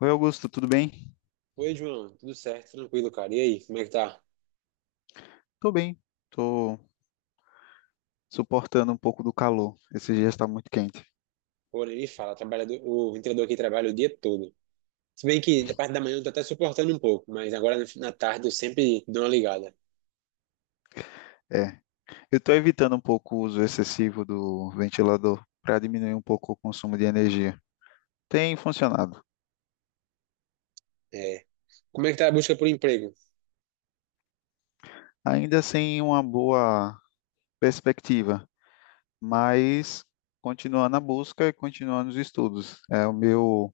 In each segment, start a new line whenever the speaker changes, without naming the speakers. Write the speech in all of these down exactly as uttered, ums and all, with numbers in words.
Oi, Augusto, tudo bem?
Oi, João, tudo certo, tranquilo, cara. E aí, como é que tá?
Tô bem. Tô suportando um pouco do calor. Esse dia está muito quente.
Pô, nem me fala, trabalhador, o ventilador aqui trabalha o dia todo. Se bem que na parte da manhã eu tô até suportando um pouco, mas agora na na tarde eu sempre dou uma ligada.
É. Eu tô evitando um pouco o uso excessivo do ventilador para diminuir um pouco o consumo de energia. Tem funcionado.
É. Como é que tá a busca por emprego?
Ainda sem uma boa perspectiva, mas continuando a busca e continuando os estudos. É o meu,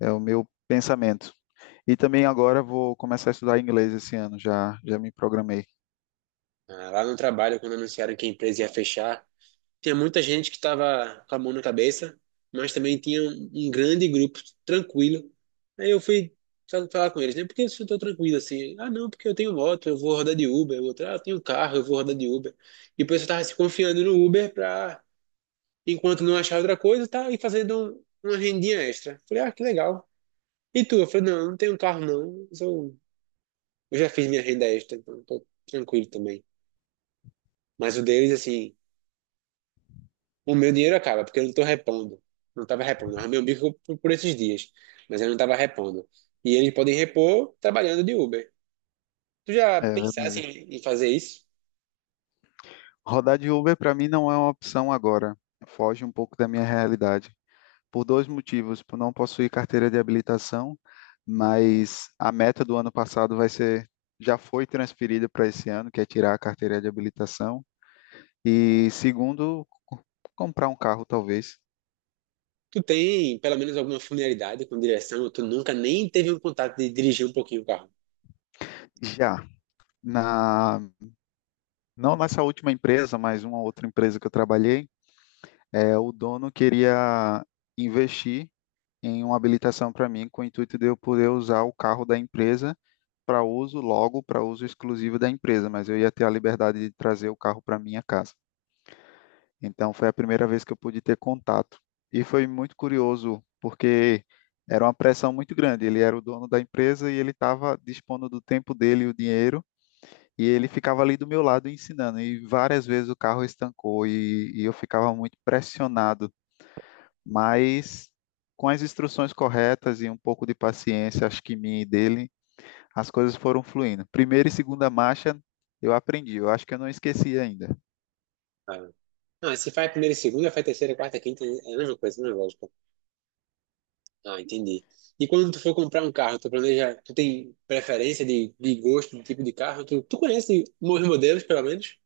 É o meu pensamento. E também agora vou começar a estudar inglês esse ano, já, já me programei.
Ah, lá no trabalho, quando anunciaram que a empresa ia fechar, Tinha muita gente que estava com a mão na cabeça, mas também tinha um, um grande grupo tranquilo. Aí eu fui fa- falar com eles, né? Por que vocês estão tranquilos assim? Ah, não, porque eu tenho moto, eu vou rodar de Uber. O outro, ah, eu tenho carro, eu vou rodar de Uber. E o pessoal estava se confiando no Uber para, enquanto não achar outra coisa, tá e fazendo um- uma rendinha extra. Falei, ah, que legal. E tu? Eu falei, não, eu não tenho carro não. Eu, sou- eu já fiz minha renda extra, então tô tranquilo também. Mas o deles, assim. O meu dinheiro acaba, porque eu não tô repondo. Não tava repondo. Eu arrumei um bico por, por esses dias, mas eu não tava repondo. E eles podem repor trabalhando de Uber. Tu já
É
pensasse
verdade.
em, em fazer isso?
Rodar de Uber para mim não é uma opção agora. Foge um pouco da minha realidade. Por dois motivos: por não possuir carteira de habilitação, mas a meta do ano passado vai ser, já foi transferida para esse ano, que é tirar a carteira de habilitação. E segundo, comprar um carro talvez.
Tu tem pelo menos alguma familiaridade com direção? ou Tu nunca nem teve um contato de dirigir um pouquinho o carro?
Já na não nessa última empresa, mas uma outra empresa que eu trabalhei, é, o dono queria investir em uma habilitação para mim com o intuito de eu poder usar o carro da empresa para uso, logo para uso exclusivo da empresa, mas eu ia ter a liberdade de trazer o carro para minha casa. Então foi a primeira vez que eu pude ter contato, e foi muito curioso porque era uma pressão muito grande. Ele era o dono da empresa e ele estava dispondo do tempo dele e o dinheiro, e ele ficava ali do meu lado ensinando. E várias vezes o carro estancou e, e eu ficava muito pressionado, mas com as instruções corretas e um pouco de paciência, acho que minha e dele, as coisas foram fluindo. Primeira e segunda marcha eu aprendi, eu acho que eu não esqueci ainda.
Ah. Não, se faz primeira e segunda, faz terceira, quarta, quinta, é a mesma coisa, é a mesma lógica. Ah, entendi. E quando tu for comprar um carro, tu planeja, tu tem preferência de, de gosto, de tipo de carro? Tu, tu conhece os modelos, pelo menos?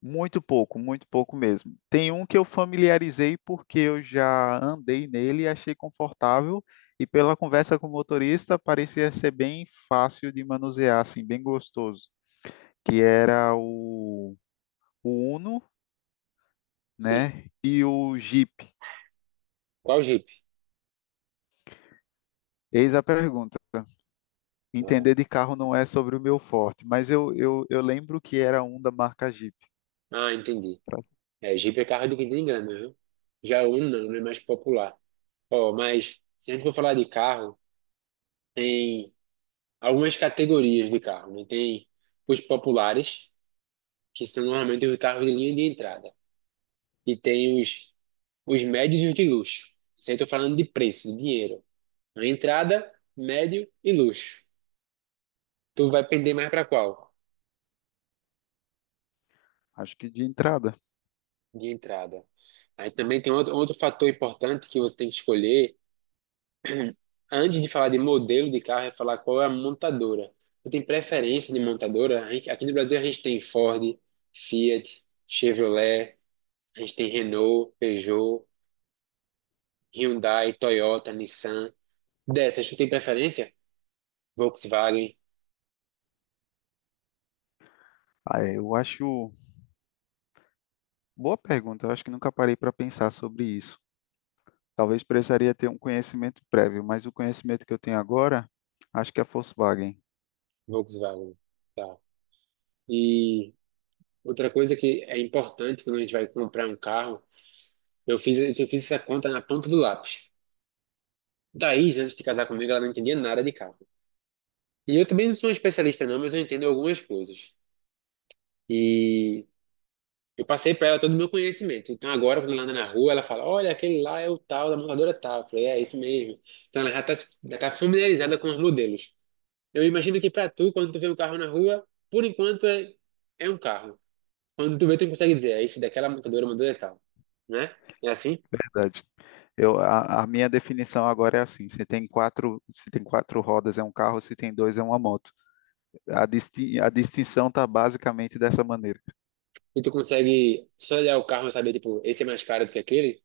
Muito pouco, muito pouco mesmo. Tem um que eu familiarizei porque eu já andei nele e achei confortável, e pela conversa com o motorista parecia ser bem fácil de manusear, assim, bem gostoso, que era o, o Uno,
Sim.
né, e o Jeep.
Qual Jeep?
Eis a pergunta.
Ah,
Entender de carro não é sobre o meu forte, mas eu, eu, eu lembro que era um da marca Jeep,
Ah, entendi.
pra-
É, Jeep é carro de quem tem grana, viu? Já o Uno não, né? Mais popular. Ó, mas se a gente for falar de carro, tem algumas categorias de carro, né? Tem os populares, que são normalmente os carros de linha de entrada. E tem os, os médios e os de luxo. Isso aí eu tô falando de preço, de dinheiro. A entrada, médio e luxo. Tu vai pender mais para qual?
acho que de entrada.
De entrada. Aí também tem outro, outro fator importante que você tem que escolher antes de falar de modelo de carro, é falar qual é a montadora. Eu tenho preferência de montadora. A gente- Aqui no Brasil a gente tem Ford, Fiat, Chevrolet, a gente tem Renault, Peugeot, Hyundai, Toyota, Nissan. Dessas, tu tem preferência? Volkswagen,
Ah, é, eu acho boa pergunta. Eu acho que nunca parei para pensar sobre isso. Talvez precisaria ter um conhecimento prévio, mas o conhecimento que eu tenho agora, acho que é Volkswagen,
Volkswagen, tá. E outra coisa que é importante quando a gente vai comprar um carro, eu fiz, eu fiz essa conta na ponta do lápis. Daí, antes de casar comigo, ela não entendia nada de carro. E eu também não sou um especialista não, mas eu entendo algumas coisas. E eu passei para ela todo o meu conhecimento. Então agora, quando ela anda na rua, ela fala: Olha, aquele lá é o tal, da montadora tal. Eu falei: É, isso mesmo. Então ela já está familiarizada com os modelos. Eu imagino que para tu, quando tu vê um carro na rua, por enquanto é, é um carro. Quando tu vê, tu consegue dizer: É esse daquela montadora, montadora é tal. Né? É assim?
verdade. Eu, a, a minha definição agora é assim: se tem quatro, se tem quatro rodas é um carro, se tem dois é uma moto. A, disti- a distinção está basicamente dessa maneira.
E tu consegue só olhar o carro e saber, tipo, esse é mais caro do que aquele?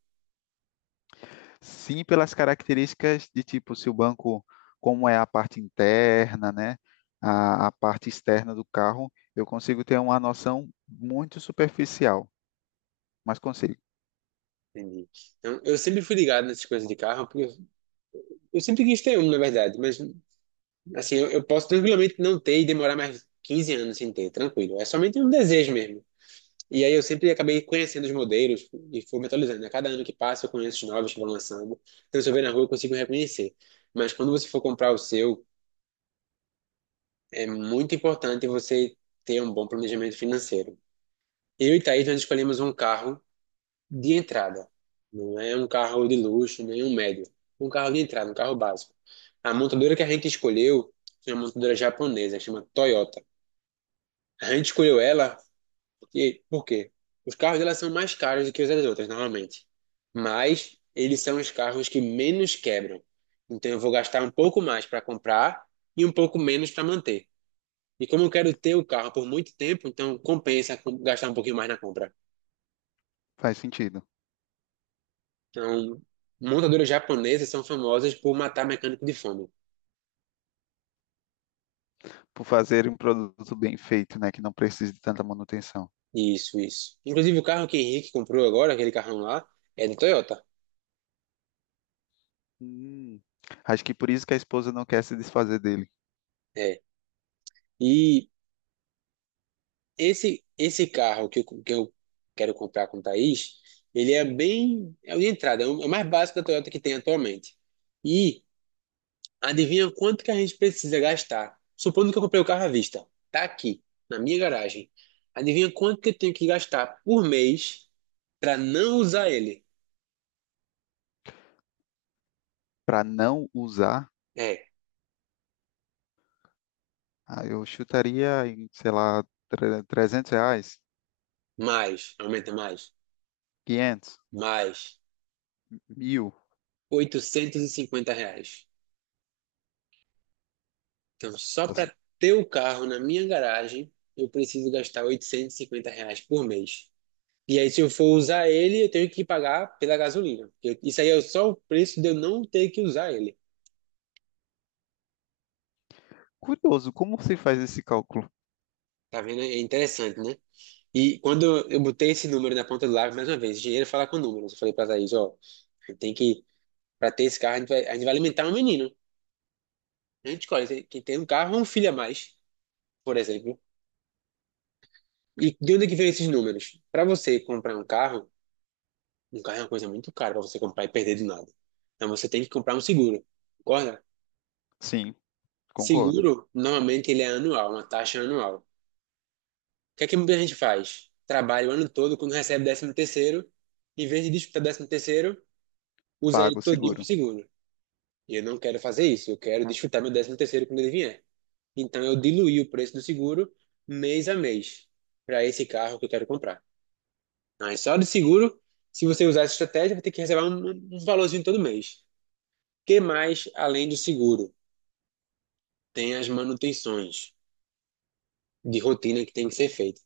Sim, pelas características de tipo, se o banco, como é a parte interna, né, a, a parte externa do carro, eu consigo ter uma noção muito superficial, mas consigo.
Entendi. Então, eu sempre fui ligado nessas coisas de carro, porque eu eu sempre quis ter um, na verdade, mas assim, eu, eu posso tranquilamente não ter e demorar mais 15 anos sem ter, tranquilo. É somente um desejo mesmo. E aí eu sempre acabei conhecendo os modelos e fui me atualizando, né? Cada ano que passa eu conheço os novos que vão lançando. Então, se eu ver na rua, eu consigo reconhecer. Mas quando você for comprar o seu, é muito importante você ter um bom planejamento financeiro. Eu e Thaís, nós escolhemos um carro de entrada. Não é um carro de luxo, nem um médio. Um carro de entrada, um carro básico. A montadora que a gente escolheu é uma montadora japonesa, que chama Toyota. A gente escolheu ela porque, por quê? Os carros dela são mais caros do que os das outras, normalmente. Mas eles são os carros que menos quebram. Então eu vou gastar um pouco mais para comprar e um pouco menos para manter. E como eu quero ter o carro por muito tempo, então compensa com- gastar um pouquinho mais na compra.
Faz sentido.
Então, montadoras japonesas são famosas por matar mecânico de fome.
Por fazer um produto bem feito, né, que não precise de tanta manutenção.
Isso, isso. Inclusive o carro que Henrique comprou agora, aquele carrão lá, é do Toyota.
Hum, acho que por isso que a esposa não quer se desfazer dele.
É. E Esse, esse carro que eu, que eu quero comprar com o Thaís, ele é bem. É o de entrada, é o é o mais básico da Toyota que tem atualmente. E adivinha quanto que a gente precisa gastar? Supondo que eu comprei o carro à vista, tá aqui, na minha garagem. Adivinha quanto que eu tenho que gastar por mês para não usar ele?
Para não usar,
É,
ah, eu chutaria em, sei lá, tre- trezentos reais,
mais, aumenta mais,
quinhentos,
mais,
mil.
oitocentos e cinquenta reais. Então, só
Nossa.
para ter o carro na minha garagem, eu preciso gastar oitocentos e cinquenta reais por mês. E aí, se eu for usar ele, eu tenho que pagar pela gasolina. Eu- isso aí é só o preço de eu não ter que usar ele.
Curioso, como se faz esse cálculo?
Tá vendo? É interessante, né? E quando eu eu botei esse número na ponta do lápis, mais uma vez, dinheiro fala com números. Eu falei pra Thaís, ó, tem que, pra ter esse carro, a gente vai, a gente vai alimentar um menino. A gente escolhe se- quem tem um carro ou um filho a mais, por exemplo. E de onde é que vem esses números? Pra você comprar um carro, um carro é uma coisa muito cara pra você comprar e perder do nada. Então você tem que comprar um seguro, concorda?
Sim, concordo.
Seguro, normalmente ele é anual, uma taxa anual. O que é que muita gente faz? Trabalha o ano todo, quando recebe décimo terceiro, em vez de disputar décimo terceiro, usa ele
Pago
todinho pro
seguro.
seguro. E eu não quero fazer isso, eu quero disputar meu décimo terceiro quando ele vier. Então eu diluí o preço do seguro mês a mês para esse carro que eu quero comprar. Mas só de seguro, se você usar essa estratégia, vai ter que receber um, um valorzinho todo mês. O que mais além do seguro? Tem as manutenções de rotina que tem que ser feita.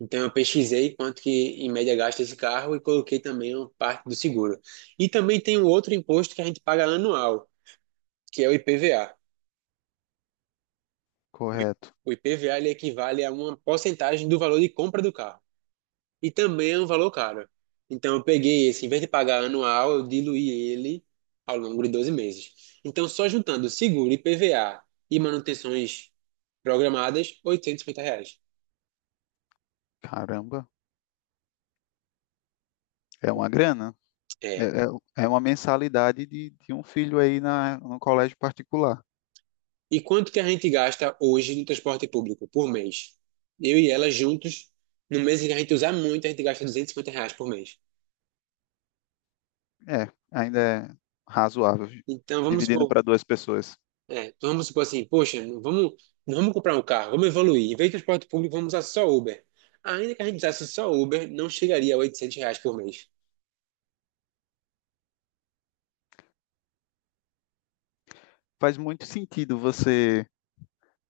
Então eu pesquisei quanto que em média gasta esse carro e coloquei também uma parte do seguro. E também tem um outro imposto que a gente paga anual, que é o IPVA. O I-
Correto.
o IPVA ele equivale a uma porcentagem do valor de compra do carro. E também é um valor caro. Então eu peguei esse, em vez de pagar anual, eu diluí ele ao longo de doze meses. Então só juntando seguro, IPVA e manutenções programadas, oitocentos e cinquenta reais.
Caramba, é uma grana. É,
É,
é, é uma mensalidade de, de um filho aí na, no colégio particular.
E quanto que a gente gasta hoje no transporte público por mês? Eu e ela juntos, no mês em que a gente usar muito, a gente gasta duzentos e cinquenta reais por mês.
É, ainda é razoável,
Então vamos
dividindo
supor,
para duas pessoas.
é, então vamos supor assim, poxa, não vamos, não vamos comprar um carro, vamos evoluir. Em vez de transporte público, vamos usar só Uber. Ainda que a gente usasse só Uber, não chegaria a oitocentos reais por mês.
Faz muito sentido você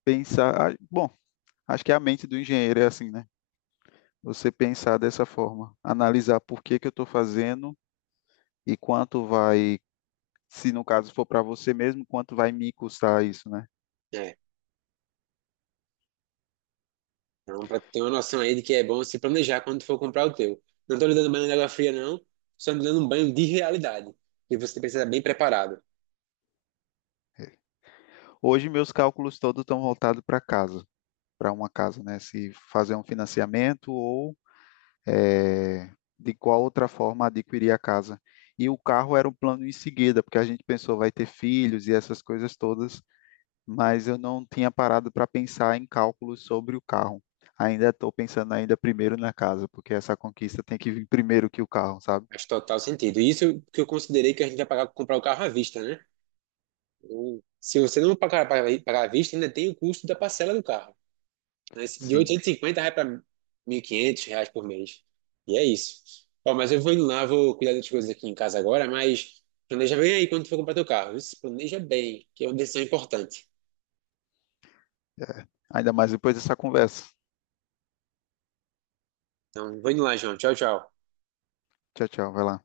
pensar. Ah, bom, acho que a mente do engenheiro é assim, né? Você pensar dessa forma, analisar por que que eu estou fazendo e quanto vai, se no caso for para você mesmo, quanto vai me custar isso, né?
É, então para ter uma noção aí de que é bom se planejar quando for comprar o teu. Não estou lhe dando banho de água fria, não, só lhe dando um banho de realidade. E você precisa estar bem preparado.
Hoje meus cálculos todos estão voltados para casa, para uma casa, né? Se fazer um financiamento ou, é, de qual outra forma adquirir a casa. E o carro era um plano em seguida, porque a gente pensou vai ter filhos e essas coisas todas. Mas eu não tinha parado para pensar em cálculos sobre o carro. Ainda estou pensando ainda primeiro na casa, porque essa conquista tem que vir primeiro que o carro, sabe?
Faz total sentido. E Isso que eu considerei que a gente vai pagar comprar o carro à vista, né? Ou, se você não pagar, pagar, pagar à vista, ainda tem o custo da parcela do carro, né? Esse De
Sim,
oitocentos e cinquenta reais para mil e quinhentos reais por mês. E é isso. Ó, mas eu vou indo lá, vou cuidar das coisas aqui em casa agora, mas planeja bem aí quando tu for comprar teu carro. Isso, planeja bem, que é uma decisão importante.
é. Ainda mais depois dessa conversa.
Então, vou indo lá, João. Tchau, tchau.
Tchau, tchau, vai lá.